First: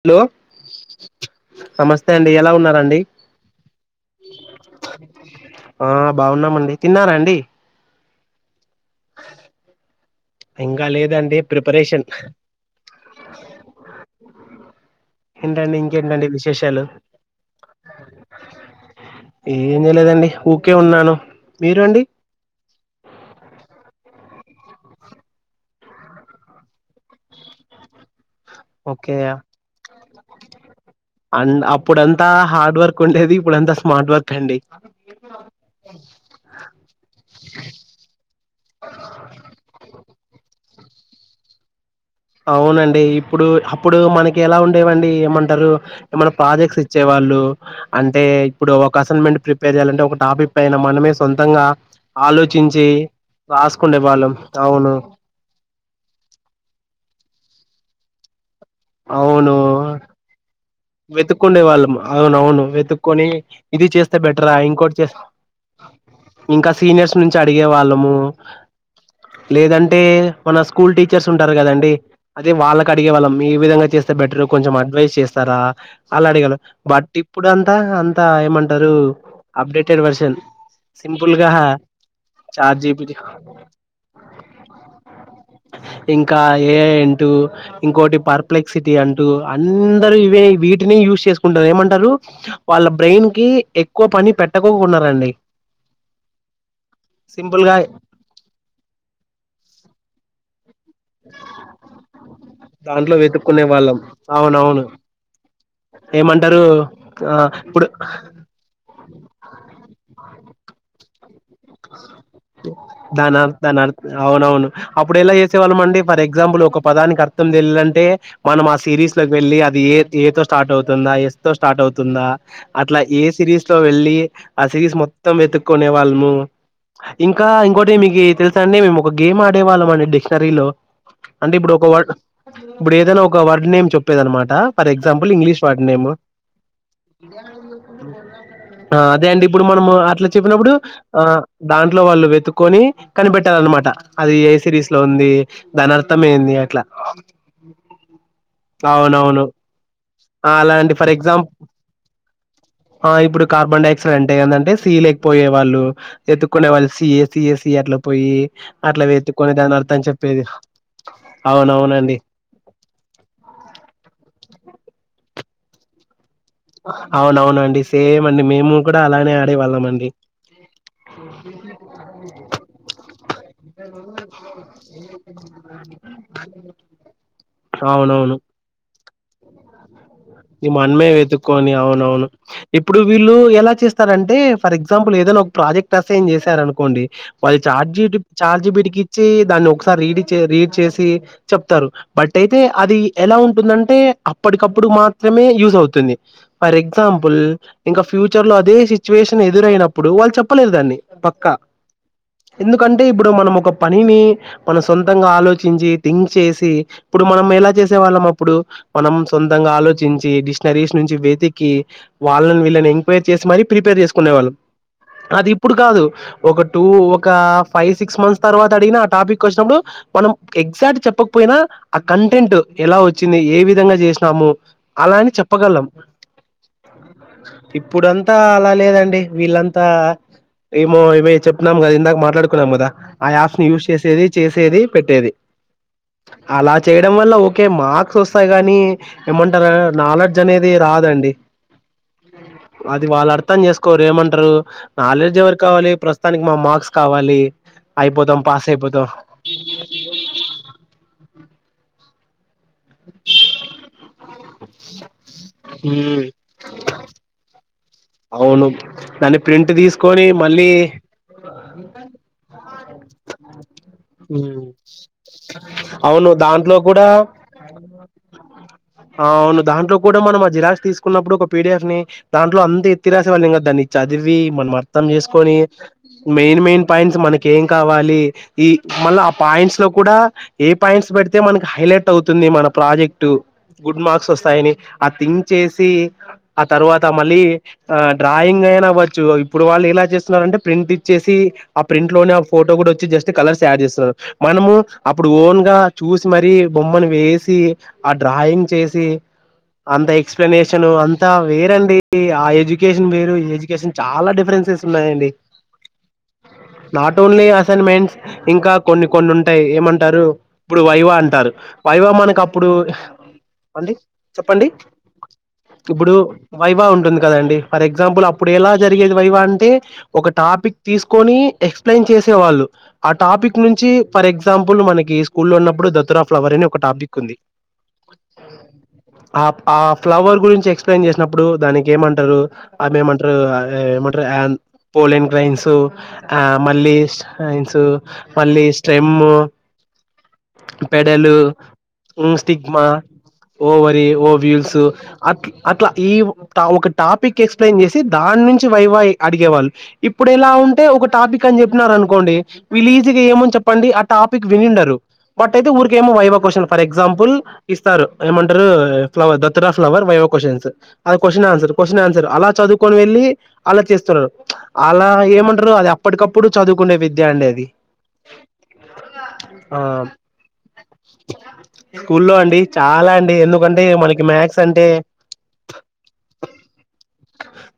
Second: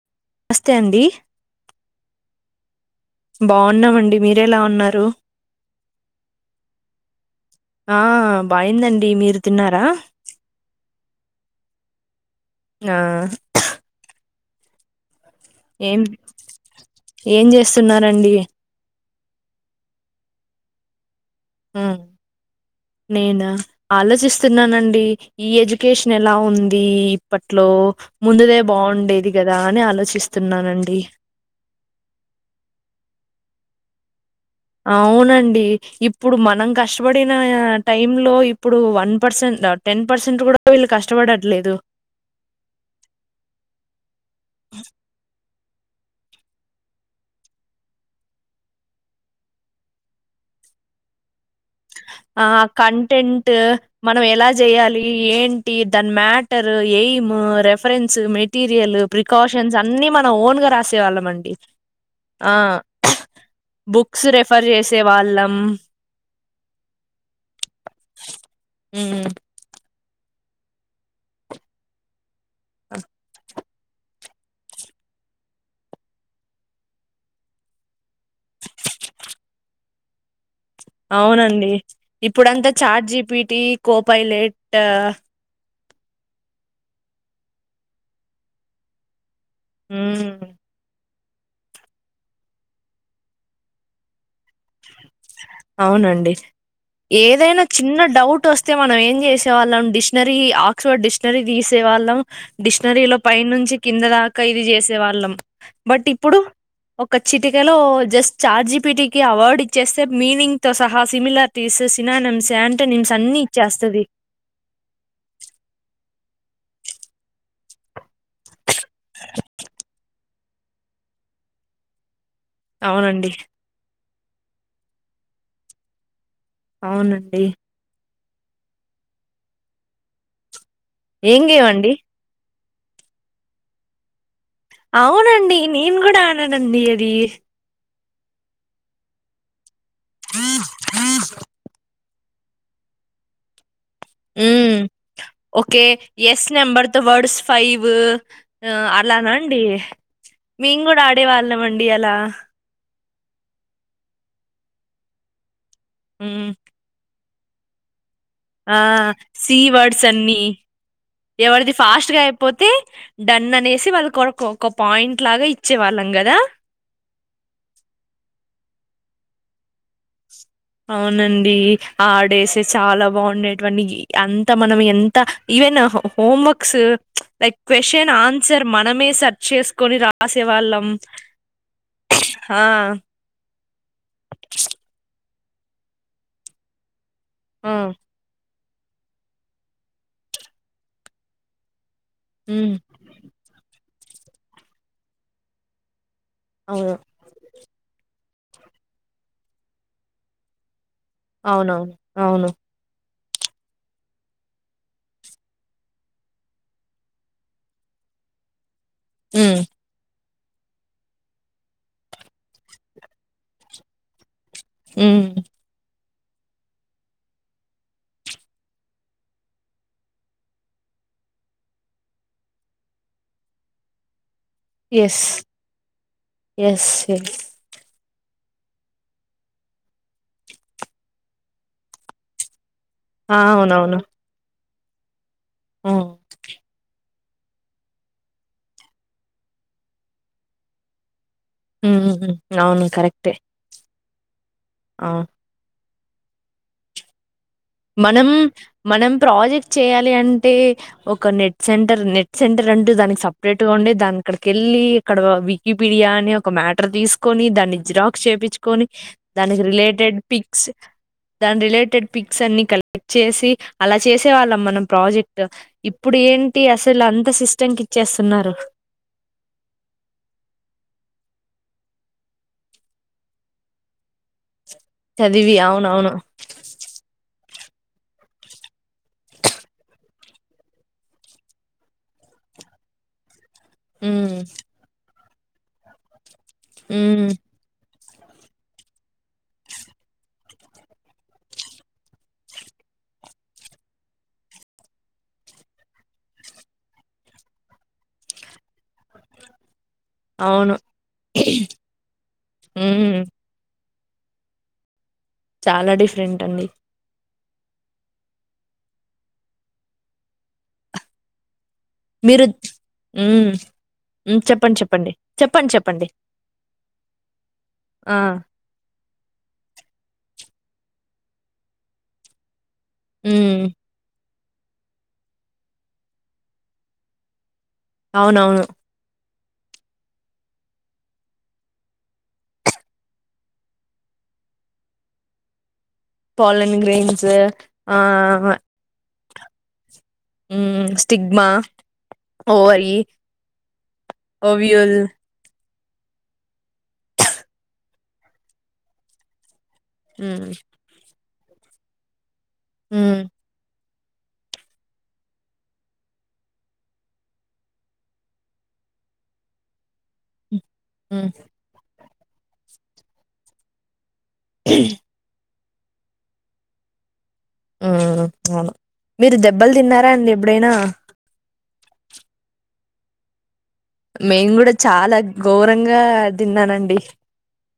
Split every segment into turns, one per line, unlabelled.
Hello
నమస్తే అండి
నమస్తే అండి ఎలా ఉన్నరండి
బాగున్నామండి మీరెలా ఉన్నారు
ఆ బావున్నామండి తిన్నారండి
ఆ బాయిందండి మీరు తిన్నారా
ఇంగా లేదండి ప్రిపరేషన్
ఆ
ఏంటండి
ఏం
ఇంకేంటండి విశేషాలు
ఏం చేస్తున్నారండి
ఏమి లేదండి ఊకే ఉన్నాను మీరు
మ్
అండి
నేనా ఆలోచిస్తున్నానండి ఈ ఎడ్యుకేషన్ ఎలా ఉంది ఇప్పట్లో ముందుదే
ఓకే
బాగుండేది గదా అని ఆలోచిస్తున్నానండి
అండ్ అప్పుడంతా హార్డ్ వర్కుండేది ఇప్పుడంతా స్మార్ట్ వర్క్ అండి
అవునండి ఇప్పుడు మనం కష్టపడిన టైంలో ఇప్పుడు వన్ పర్సెంట్ టెన్ పర్సెంట్ కూడా వీళ్ళు కష్టపడట్లేదు
అవునండి ఇప్పుడు హప్పుడు మనకేలా ఉండేవండి ఏమంటరు ఏమనా ప్రాజెక్ట్స్ ఇచ్చేవాళ్ళు అంటే ఇప్పుడు ఒక అసైన్మెంట్ ప్రిపేర్ జేయాలంటే ఒక టాపిక్ పైనా మనమే సొంతంగా
ఆ
ఆలోచించి
కంటెంట్
రాసుకుండే వాళ్ళం
మనమెలా
అవును
చేయాలి ఏంటి దాని మ్యాటర్ ఎయిమ్ ము రెఫరెన్స్ మిట్ మెటీర్యల్ ప్రికాషన్స్
అవును
అన్ని మన ఓన్గా రాసేవాళ్ళమండి
వెతుక్కుండే వాళ్ళం
ఆ
అవునవును వెతుక్కొని ఇది చేస్తే
బుక్స్
బెటరా
రెఫర్
ఇంకోటి
చేసే
చే
వాళ్ళం
ఇంకా సీనియర్సునుంచి అడిగే వాళ్ళము లేదంట అంటే మన స్కూల్ టీచర్స్ ఉంటారు కదాండి అదే వాళ్ళకడిగే వాళ్ళం ఈ విధంగా చేస్తే బెటర్ కొంచెం అడ్వైస్ చేస్తారా అలా అడగేను బట్ ఇప్పుడు అంతా అంత ఎమంటారు అప్డేటెడ్ వర్షన్
అవునండి ఇప్పుడంతా
జిపిటి
చాట్జిపిటి కో పైలెట్
ఇంకా ఏఐ అంటూ ఇంకోటి పర్ప్లెక్సిటీ అం టు అందరూ
హ్మ్.
ఇవే వీటినే యూజ్ చేస్ ఉండది ఏమంటారు వాళ్ళ బ్రెయిన్కి ఎక్కువ పని పెట్టకోన్నా
అవునండి ఏదైనా
సింపుల్ గా
చిన్న డౌట్ ఓస్తే మనం ఏం జేసేవాళ్ళం డిస్నరీ అ ఎక్ డిష్నరీ ధీసే వాళ్ళం
దాంట్లో
డిష్నరీలో
వెతుక్కునే
పైనుంచి
వాళ్ళం
కింద దాకా ఇది
అవునవును
జేసే వాళ్ళం బట్ ఇప్పుడు
ఏమంటారు
ఒక
ఆ
చిటికలో
ఇప్పుడు
జస్ట్ చాట్జిపిటికి అవార్డ్ ఇ మీనింగ్తో సహా సిమలర్
దాన దానార్
ఇచ్చేస్తది
అవునవును అప్పుడు ఎలా చేసేవాళ్ళమండి ఫర్ ఎక్సాంపుల్ ఒక పదానికి అర్థం తెలేలంటే మనం ఆ సిరీస్ లో వెళ్ళి అది ఏ ఏ తో స్టార్ట్ అవుతుందా ఎస్ తో స్టార్ట్ అవుతుందా అట్లా ఏ
అవునండి
సిరీస్ లో వెళ్ళి ఆ సిరీస్ మొత్తం వెతుక్కునే వాళ్ళము
అవునండి
ఇంకా ఇంకోటి మీకి తెల్సండి మేము ఒక గేమ్ ఆడేవాళ్ళం అండి డిక్షనరీలో
ఏం
అంటే
గేమ్
ఇప్పుడు ఒక
అండి
వర్డ్ ఇప్పుడు ఏదైన ఒక వర్డ్ నేమ్ చెప్పేది అనమా టా ఫర్ ఎక్సంపుల్
అవునండి
ఇంగ్లిష్ వర్డ్
నేను
నేమ్
కూడా ఆడానండి అది
ఆ అదే అండి ఇప్పుడు మనము అట్లా చెప్పినప్పుడు ఆ దాంట్లో వాళ్ళు వెతుకొని కనిపెట్టాలన్నమాట అది ఏ
మ్మ్
సిరీస్ లో ఉంది
ఓకే
దాని అర్థం
యస్
ఏంది అట్లా
నెంబర్తో వర్డ్స్ ఫైవు ఆ
అవునవును
లానాండి
ఆ! అలాంటి
మేంగుడా
ఫర్
ఆడే
ఎగ్జాంపుల్
వాళ్ళమండి అలా
ఆ ఇప్పుడు కార్బన్ డైఆక్సైడ్ అంటే ఎందంటే సీ లేకపోయే వాళ్ళు
హ్మ్.
ఎతుకునే వాళ్ళు సీ సి సి అట్లా పోయి
ఆ!
అట్లా వెత్తుకొని
సి
దాని అర్థం
వర్డ్స్ అన్నీ.
చెప్పేది
ఎవరిది
అవునవునండి
ఫాస్ట్గా అయిపోతే డన్ అనేసి వాళ్ళు కొరకొ ఒక పాయింట్ లాగా ఇచ్చే వాళ్ళం గదా
అవునవునండి సేమండి మేము కూడా అలానే ఆడేవాళ్ళం అండి
అవునండి ఆడేసే చాలా బాగుండేట్వనీ అంత మనం ఎంత ఈవెన్ ఆహా హోంవర్క్స్ లైక్ ఫ్రెష్ అండ్
అవునవును
ఆన్సర్ మనమే సర్చ్ చేస్కొని రా
ఈ మనమే వెతుక్కొని అవునవును
ఆ!
ఇప్పుడు వీళ్ళు ఎలా చేస్తారంటే ఫర్ ఎక్స్మేపుల్ ఏదైనా ఒ ప్రాజెక్ట్ అసైన్ జేసారనుకోండి వాళ్ళ
ఆ!
చార్జీటి చార్జిపిటీకిచ్చి దాన్ని ఒకసారి రీడ్ చే రీడ్ చేసి చెప్తారు బట్ అయితే
హ్మ్.
అది ఎలా ఉంటుందంటే అప్పటికప్పుడు మాత్రమే యూస్ అవుతుంది ఫర్
అవును.
ఎక్సాంపుల్ ఇంక ఫ్యూచర్లో అదే సిచ్యువేషన్ ఎదురయినప్పుడు వాళ్ళు చెప్పలేరు దాన్ని
అవునవును అవును
అంటే ఇప్పుడు మనం ఒక పనిని మన సొంతంగా ఆలోచించి థింక్ చేసి ఇప్పుడు మనం ఎలా చేసే వాళ్ళం అప్పుడు మనం
హ్మ్.
సొంతంగా ఆలో నీంచి డిష్నరీస్ నుంచి వెతికి వాళ్ళన్ వీళ్ళన్ ఎంక్వైర్ చేసి మరీ ప్రిపేర్ చేస్కునేవాళ్ళం
హ్మ్.
అది ఇప్పుడు కాదు ఒక టూ ఒక ఫైవ్ సిక్స్ మంత్స్ తర్వాత అడిగిన ఆ టాపిక్ ఓచ్చినప్పుడు మనం ఎక్సైట్ చెప్పక పోయినా ఆ కంటెంట్ ఎలా ఓచ్చింది ఏ విధంగా జేష్ణము అలా
యెస్.
అని చెప్పగలం
యెస్. యెస్.
ఇప్పుడంతా అలా లేదండి వీళ్ళంతా ఏమో ఇవే చెపిన్నాం గదా ఇందాక మాట్లాడుకున్నాం గదా ఆ యాఫ్స్ ని యూస్ చేసేది చేసేది పెట్టేది
హ్మ్.
అలా చేయ డంవల్ల ఓకే మార్క్స్ ఓస్తాయి గాని ఏమంటారు నాలెడ్జ్ అనేది రాదండి
మ్మ్ అవును కరెక్టే
కోరేమంటరు
అవును.
నాలెడ్జ్ ఎవరి కావాలి ప్రస్తుతానికి మా మార్క్స్ కావాలి
మనం
అయిపోతాం పాస్ అయిపోతాం
మనం ప్రాజెక్ట్ చేయాలి అంటే ఒక నెట్ సెంటర్ నెట్ సెంటర్ అంటూ దానికి సెప్రేట్ గా ఉండే దాని ఆక్కడికెళ్ళి ఇక్కడ వికీపీడియా
ఉమ్
అని ఒక మ్యాటర్ తీసుకొని దాన్ని జిరాక్స్
అవును
చెప్పిచుకొని
దాన్ని
దానికి
ప్రింట్
రిలేటెడ్
తీసుకొని
పిక్స్
మళ్ళీ
దాని రిలేటెడ్ పిక్స్ అన్ని కలెక్ట్ చేసి అలా చేసే వాళ్ళం
ఉమ్
మనం ప్రాజెక్ట్ ఇప్పుడు
అవును
ఏంటి
దాంట్లో
అసలు
కూడా
అంత సిస్టమ్కిచ్చేస్తున్నారు
అవును దాంట్లో కూడా మనం ఆ జిరాక్స్ తీసుకున్నప్పుడు ఒక పీడిఎఫ్ ని దాంట్లో అంత ఎత్తిరాసేవాళ్ళుం గాదు దాన్ని చదివి మనం అర్థం చేసుకొని
చదివి అవునవును
మెయిన్ మెయిన్ పాయింట్స్ మన కేం కావాలి ఈ మళ్ళ ఆ పాయింట్స్ లో కూడా ఏ పాయింట్స్ బేడితే మనకి హైలైట్ అవుతు ది మన ప్రాజెక్టు గుడ్ మార్క్స్
ఉమ్,
వస్తాయని ఆ థింక్ చేసి ఆ తర్వాత
ఉమ్,
మళ్ళీ ఆ డ్రాయింగైన అవ్వచ్చు ఇప్పుడు వాళ్ళు ఎలా చేస్తున్నారంటే ప్రింట్ ఇచ్చేసి ఆ ప్రింట్లోనే ఆ ఫోటో ఇప్పుడొచ్చి జస్ట్ కలర్స్ యాడ్ చేస్తున్నరు మనము అప్పుడు ఓన్ గా చూసి మరీ బొమ్మను వేసి ఆ డ్రాయింగ్ చేసి అంత
అవును
ఎక్స్ప్లనేషన్ అంతా వేరండి ఆ ఎడ్యుకేషన్
ఉమ్,
వేరు ఈ ఎడ్యుకేషన్ చాలా డిఫరెన్సెస్ ఉన్నాయండి
చాలా డిఫరెంటండి
నాట్ ఓన్లీ అసైన్మెంట్స్ ఇంకా కొన్ని కొన్ని ఉంటాయి ఏమంటారు ఇప్పుడు వైవా అంటారు వైవా మనకు
మీరు
అప్పుడు
ఉమ్, ఉమ్ చెప్పండి చెప్పండి చెప్పండి చెప్పండి
ఇప్పుడు వైవా ఉంటుంది కదండి ఫర్
ఆ
ఎగ్జాంపుల్ అప్పుడు ఎలా జరిగేది వైవా అంటే ఒక టాపిక్ తీసుకొని ఎక్స్ప్లెయిన్ చేసేవాళ్ళు ఆ టాపిక్
ఉమ్
నుంచి ఫర్ ఎగ్జ అ ఎగ్జాంపుల్ మనకి స్కూల్లో ఉన్నప్పుడు దత్తూరా ఫ్లవర్ అని ఒక టాపిక్ ఉంది
అవునవును
ఆ ఆ ఫ్లవర్ గురించి ఎక్స్ప్లెయిన్ చేసినప్పుడు దానికి ఏమంటరు ఆదె ఏమంటరు అదే ఏమంట క్రైయాన్ పోలిన్ క్రైన్స్ ఆ
పాలన్
మళ్ళీ
గ్రెయిన్స్
సైన్సు
ఆ
మళ్ళీ స్టెమ్ము
ఉమ్
పెడలు
స్టిగ్మా
ఉమ్ stigma
ovary
ovary ovules
ovule
అట్ల అట్లా ఈ ఒక టాపిక్ ఎక్స్ప్లెయిన్ చేసి దానుంచి వైవ అడిగేవాళ్ళు ఇప్పుడిలా
ఉమ్
ఉంటే ఒక టాపిక్ అని చెప్పినారు అనుకోండి విలు
ఉమ్
ఈజీగా ఏముంది చెప్పండి అ టాపిక్ వినిండరు బట్ అయితే ఊరికేమో వైవ క్యూషన్ల్ ఫర్ ఎగ్జాంపుల్ ఇస్తారు ఏమంటరు flower datura flower viva questions అద్
ఉమ్
క్యూషన్ ఆన్సర్ క్యూషన్ ఆన్సర్ అలా చదువుకొని వెళ్ళి అలా చేస్తున్నారు అలా ఏమ టరు అది అప్పటికప్పుడు చదువుకునే వి
ఉమ్ అవును మీరు దెబ్బలు
ఆ
తిన్నారా అండి ఎప్పుడైనా
స్కూల్లో అండి చాలా అండి ఎందు
మేము కూడా చాలా ఘోరంగా తిన్నానండి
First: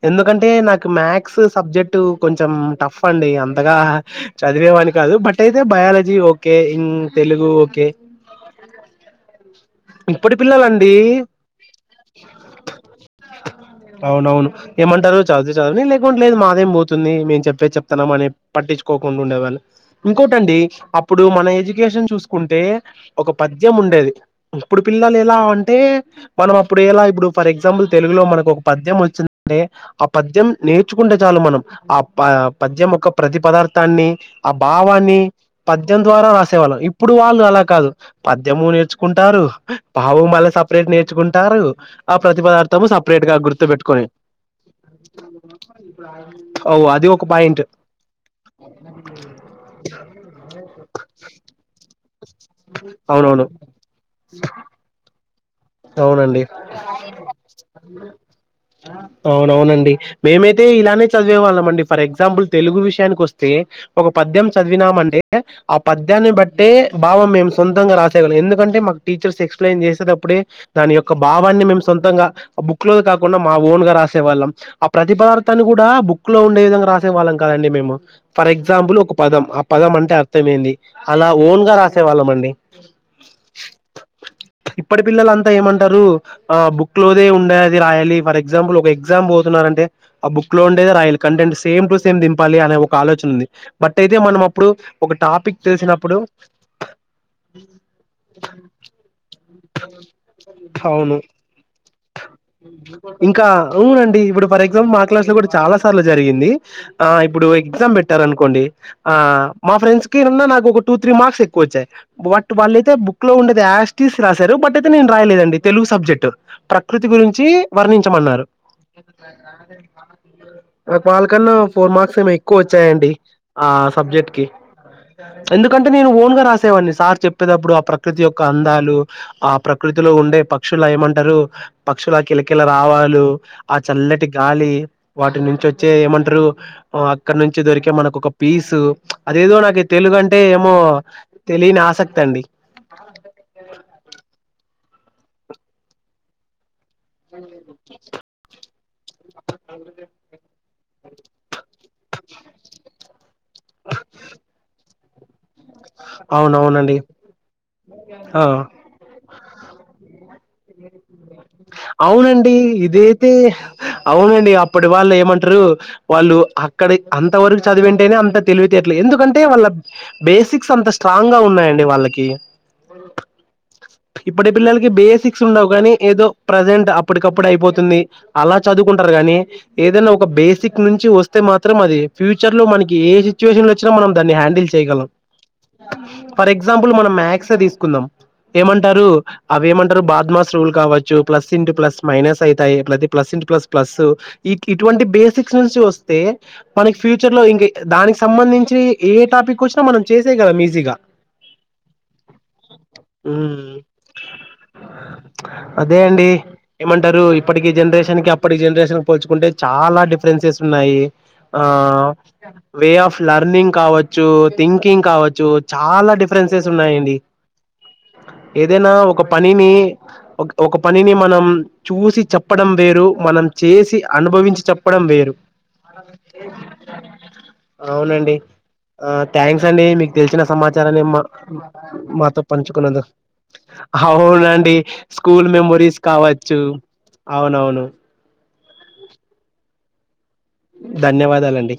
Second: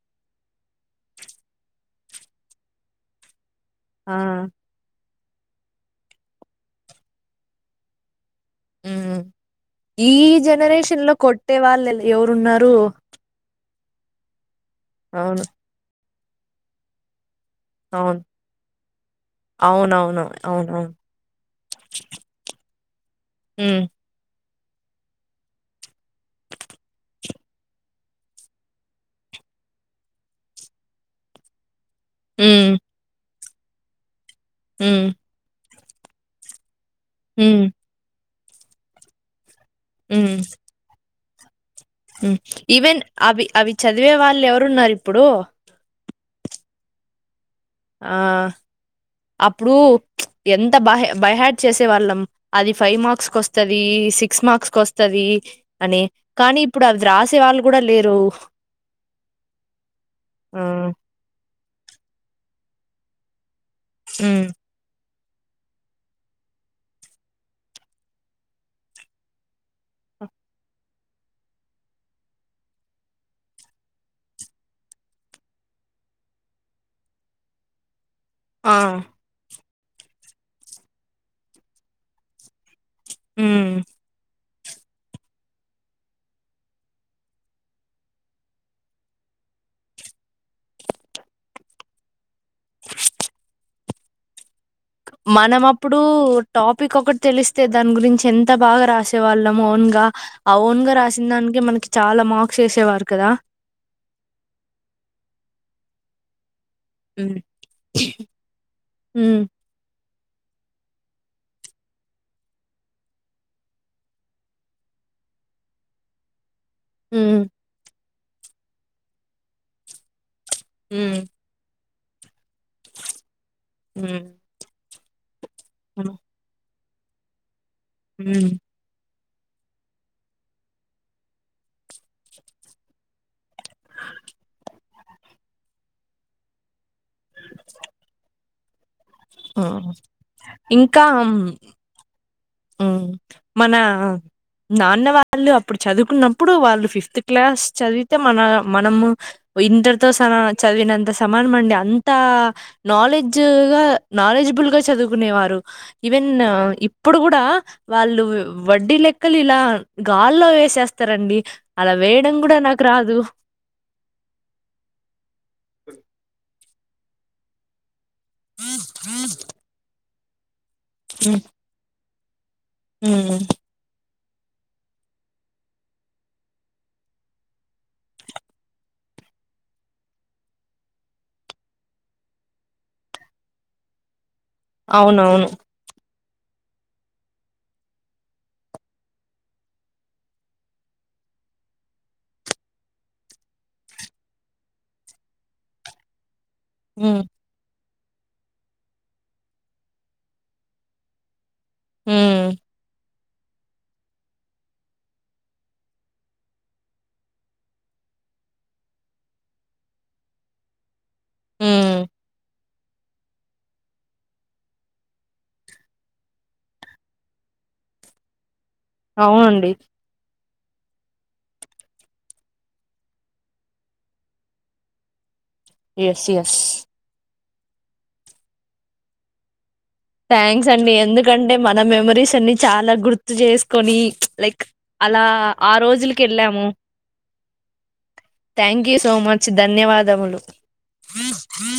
ఎందుకంటే నాకు మ్యాథ్స్ సబ్జెక్ట్ కొంచెం టఫ్ అండి అ తగా
ఆ
చదివేవాని కాదు బట్ అయితే బయాలజీ ఓకే ఇ తెలుగూ ఓకే
ఈ
ఇప్పటి పిల్లలండి
జనరేషన్ లో కొట్టే వాళ్ళు ఎవరున్నారూ
అవునవును ఏమంటరు చదువుతే చదవని లేకుంట్లేదు మాదేం పోతుంది మేము చెప్ప చెప్పేద్ చెప్తన్నాం
అవును
అని పట్టించుకోకుండా ఉండేవాళ్ళు
అవునవును
ఇంకోటండి
అవునవును
అప్పుడు మన ఎడ్యుకేషన్ చూసుకుంటే ఒక పద్యం
ఉమ్
ఉండేది ఇప్పుడు పిల్లలిలా ఉంటే మనం అప్పుడు ఎలా ఇప్పుడు ఫర్ ఎగ్జాంపుల్ తెలుగులో మనకొక పద్యం వచ్చిం అంటే ఆ పద్యం నేర్చుకుంటే చాలు మనం ఆ ప
ఉమ్
పద్యం యొక్క ప్రతి పదార్థాన్ని ఆ
ఉమ్
భావాన్ని పద్యం ద్వారా రాసేవాళ్ళం ఇప్పుడు వాళ్ళు అలా
ఉమ్
కాదు పద్యము నేర్చుకుంటారు భావం
ఉమ్
మళ్ళ సపరేట్ నేర్చుకుంటారు ఆ
మ్
ప్రతిపదార్థము
ఈవెన్
సపరేట్ గా
అవి అవి
గుర్తుపెట్టుకొని
చదివే వాళ్ళు ఎవరున్నారు ఇప్పుడు
అవు అది ఒక పాయింట్
ఆ అప్పుడు ఎంత బహి బైహాట్ చేసేవా వాళ్ళం అది ఫైవ్ మార్క్స్
అవునవును
కొస్తది సిక్స్ మార్క్స్ కొస్తది అని
అవునండి
కానీ ఇప్పుడు అవి రాసే వాళ్ళు కూడా లేరు
అవునవునండి
ఆ
మేమైతే ఇలానే చదివేవాళ్ళమండి ఫర్ ఎగ్జాంపుల్ తెలుగు విషయానికి వస్తే ఒక పద్యం
మ్
చదివినామంటే ఆ పద్యాన్ని బట్టే భావం మేము సొంతంగా రాసేవాళ్ళం ఎందుకంటే మాకు టీచర్స్ ఎక్స్ప్లెయిన్ చేసేటప్పుడే దాని యొక్క భావాన్ని మేము సొంతంగా ఆ బుక్లోది కాకుండా మా ఓన్గా రాసేవాళ్ళం ఆ ప్రతిపదార్ దాన్ని కూడా బుక్ లో ఉండే విధంగా రాసేవాళ్ళం కాదండి మేము ఫర్
ఆ
ఎగ్జాంపుల్ ఒక పదం. ఆ పదం అంటే అర్థమెంది అలా ఓన్గా రాసే వాళ్ళమండి.
ఉమ్
ఇప్పటి పిల్లలు అం అంత ఏమంటారు ఆ బుక్ లోదే ఉండేది రాయాలి. ఫర్ ఎగ్జాంపుల్ ఒక ఎగ్జామ్ పోతున్నారంటే ఆ బుక్ క్లో ఉండేదె రాయలి. Content same to same Deepali అనే ఒక ఆలోచన ఉంది బట్ అయితే మనం. అప్పుడు ఒక
మనం
టాపిక్
అప్పుడు
తెలిసినప్పుడు
టాపిక్ ఒకటి తెలిస్తే దాని గురించి ఎంత బాగా రాసేవాళ్ళు. నాము ఒన్గా ఆ ఓన్గా
అవును
రాసిన దానికి మనకి చాలా మార్క్స్ వేసేవారు కదా
ఇంకా అవునండి ఇప్పుడు ఫర్ ఎగ్జాంపుల్ మా క్లాస్ లో కూడా చాలా సార్లు జరిగింది. ఆ
మ్
ఇప్పుడు ఎగ్జామ్ పెట్టార అనుకోండి ఆ
మ్
మా ఫ్రెండ్స్ కినున్న నాకు ఒక టూ త్రీ మార్క్స్ ఎక్కువ వచ్చాయి. బట్ వాళ్ళయితే బుక్ లో ఉండేది ఏజెటిజ్ రాసారు. బట్ అయితే నే రాయలేదండి తెలుగు సబ్జెక్ట్ ప్రకృతి
మ్
గురించి వర్ణించమన్నారు. వాళ్ళకన్నా ఫోర్ మార్క్స్ ఏమో ఎక్కువ వచ్చాయండి ఆ సబ్జెక్ట్
మ్
కి. ఎందుకంటే నేను
మ్
ఓన్ గా రాసేవాడిని సార్ చెప్పేటప్పుడు ఆ ప్రకృతి యొక్క
మ్
అందాలు ఆ ప్రకృతిలో ఉండే పక్షులు ఏమంటారు? పక్షుల కిలకిల రావళ్లు ఆ చల్లటి గాలి వాటి నుంచి వచ్చే ఏమంటారు అక్కడ నుంచి దొరికే మనకు ఒక పీస్ అదేదో నాకు
హ్మ్
తెలుగు అంటే ఏమో తెలియని ఆసక్తి అండి.
ఉమ్ మన నాన్న వాళ్ళు అప్పుడు చదువుకున్నప్పుడు వాళ్ళు ఫిఫ్త్ క్లాస్ చదివితే మన మనము ఇంటర్ తో చదివినంత స సమానం అండి అ అంత నాలెడ్జ్గా, నాలెడ్జిబుల్ గా చదువు కునేవారు ఈవెన్ ఆ ఇ
అవునవునండి
ఇప్పుడు గూడా వాళ్ళు
ఆ
వడ్డీ లెక్కలు ఇలా గాల్లో వేసేస్తారండి. అలా వేయడం
అవునండి
కూడా నాకు రాదు
ఇదైతే అవునండి అప్పటి వాళ్ళు ఏమంటారు వాళ్ళు అక్కడ అంత వరకు చదివింటేనే అంత తెలివితేటలే ఎందుకంటే వాళ్ళ బేసిక్ అంత స్ట్రాంగ్ గా ఉన్నాయండి వాళ్ళకి.
ఉమ్
ఇప్పటి పిల్లలకి బేసిక్స్ ఉండవు గానీ ఏదో ప్రజెంట్ అప్పటికప్పుడు అయిపోతుంది అలా చదువుకుంటారు. టరు గానీ ఏదనా ఒక బేసిక్ నుంచి వస్తే మాత్రం అది ఫ్యూచర్ లో మనకి ఏ సిచ్యువేషన్ వచ్చినా మ దాన్ని హ్యాండిల్ చేయగలం
అవునవును
ఫర్ ఎగ్జాంపుల్ మనం మ్యాక్స తీసుకుందాం. ఏమంటారు అవి ఏమంటారు బాద్మాస్ రూల్ కావచ్చు, ప్లస్ ఇంటూ ప్లస్ మైనస్ అయితాయి. పది ప్లస్ ఇంట ప్లస్ ప్లస్ ఇటువంటి బేసిక్స్ నుంచి వస్తే మనకి
హ్మ్
ఫ్యూచర్ లో ఇంగ దానికి సంబంధించి ఏ టాపిక్ వచ్చినా మనం చేశాయగలం ఈజీగా.
హ్మ్
ఉమ్ అదే అండి ఏమంటారు ఇప్పటికి జనరేషన్ కి, అప్పటికి జనరేషన్ కి పోల్చుకుంటే చాలా డిఫరెన్సెస్ ఉన్నాయి.
Hmm
um way of learning కావచ్చు, థింకింగ్ కావచ్చు చాలా డిఫరెన్సెస్ ఉన్నాయండి. ఏదైనా ఒక పనిని
అవునండి
ఒక ఒక పనిని మనం చూసి చెప్పడం వేరు, మనం చేసి అనుభవించి చెప్పడం వేరు.
ఎస్ ఎస్
అవునండి ఆ థ్యాం క్స్ అండి మీకు తెలిసిన
థ్యాంక్స్ అండి
సమాచారాన్ని మా
ఎందుకంటే మన మెమరీస్
మాతో
అన్ని చాలా
ఉంచుకొన్నంద
గుర్తు చేసుకొని లైక్
అవునండి
అలా
స్కూల్
ఆ
మెమొరీస్
రోజులకి
కావచ్చు.
వెళ్ళాము
అవునవును
థ్యాంక్ యూ సో మచ్ ధన్యవాదములు.
ధన్యవాదాలండి